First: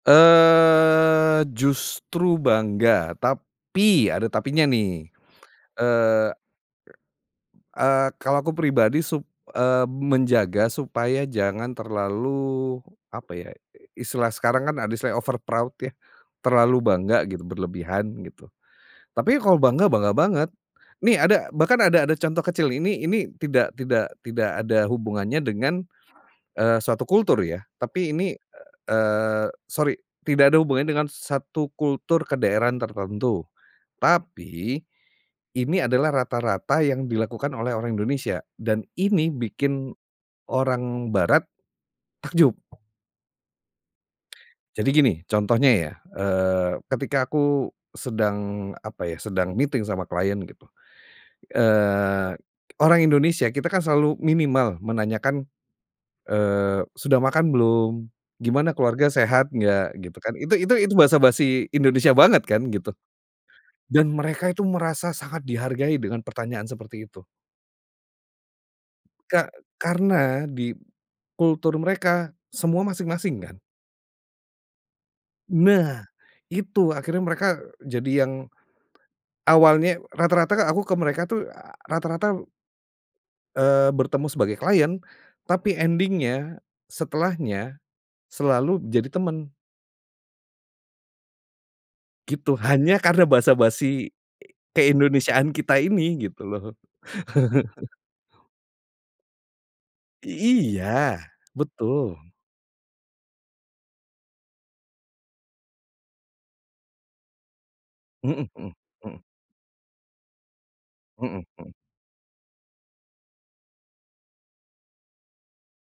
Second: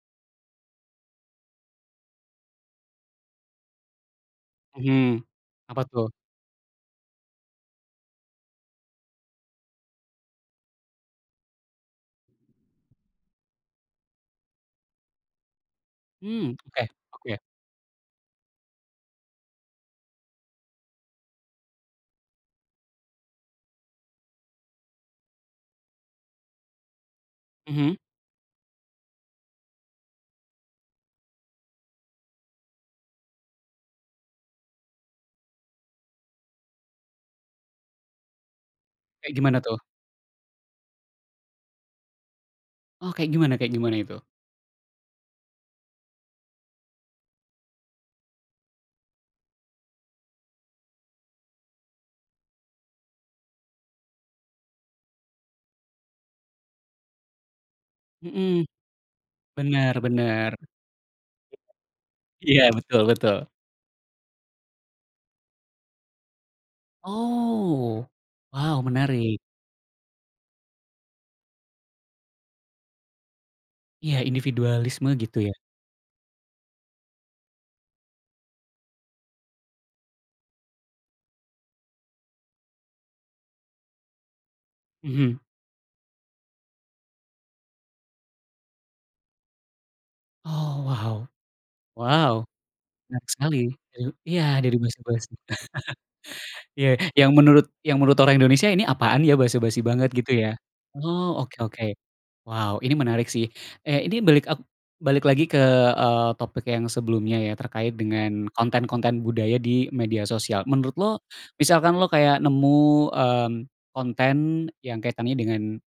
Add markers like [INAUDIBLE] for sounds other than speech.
Eee, justru bangga, tapi ada tapinya nih, Mhm, apa tuh? eee eee, kalau aku pribadi suk eee, menjaga supaya jangan terlalu apa ya, istilah sekarang kan ada istilah overproud ya Hmm terlalu oke bangga oke. gitu, berlebihan gitu. Tapi kalau bangga, bangga banget. Nih ada bahkan ada ada contoh kecil, ini ini tidak tidak tidak ada hubungannya dengan, eee, suatu kultur ya Mhm. tapi ini, eee, sorry, tidak ada hubungannya dengan satu kultur kedaerahan tertentu, tapi ini adalah rata-rata yang dilakukan oleh orang Indonesia, dan ini Kayak gimana tuh? bikin orang barat takjub. Oh kayak gimana kayak gimana itu? Jadi gini contohnya ya, eee, ketika aku sedang apa ya, sedang meeting sama klien, eee, orang Indonesia, kita kan selalu minimal menanyakan, eee, "Sudah makan belum? Mhm. Gimana keluarga sehat Benar nggak?" gitu kan, benar. itu itu itu basa-basi Indonesia banget Iya kan gitu, betul betul. dan mereka itu merasa sangat dihargai dengan pertanyaan seperti itu. Oh, wow menarik. Ka karena di kultur mereka, semua masing-masing kan? Iya, individualisme gitu ya? Nah itu akhirnya mereka jadi yang awalnya rata-rata aku ke mereka tuh, rata-rata eee, bertemu sebagai klien Mhm. tapi ending-nya, setelahnya, selalu jadi teman. Oh wow! Wow! Gitu, hanya karena Menarik basa sekali. Eee, basi iya dari basa basi. ke-Indonesiaan kita ini gitu [CHUCKLES] loh. Ya yang menurut [CHUCKLES] yang menurut orang Indonesia ini apaan ya, basa basi banget gitu I ya? iya Oh oke oke. betul. Wow ini menarik sih. Eh ini balik ek balik lagi ke, eee, topik yang sebelumnya ya, terkait Mhm dengan konten-konten mhm. budaya di media sosial. Menurut lo, Mhm mhm. misalkan lo kayak nemu, eee, konten yang kaitannya dengan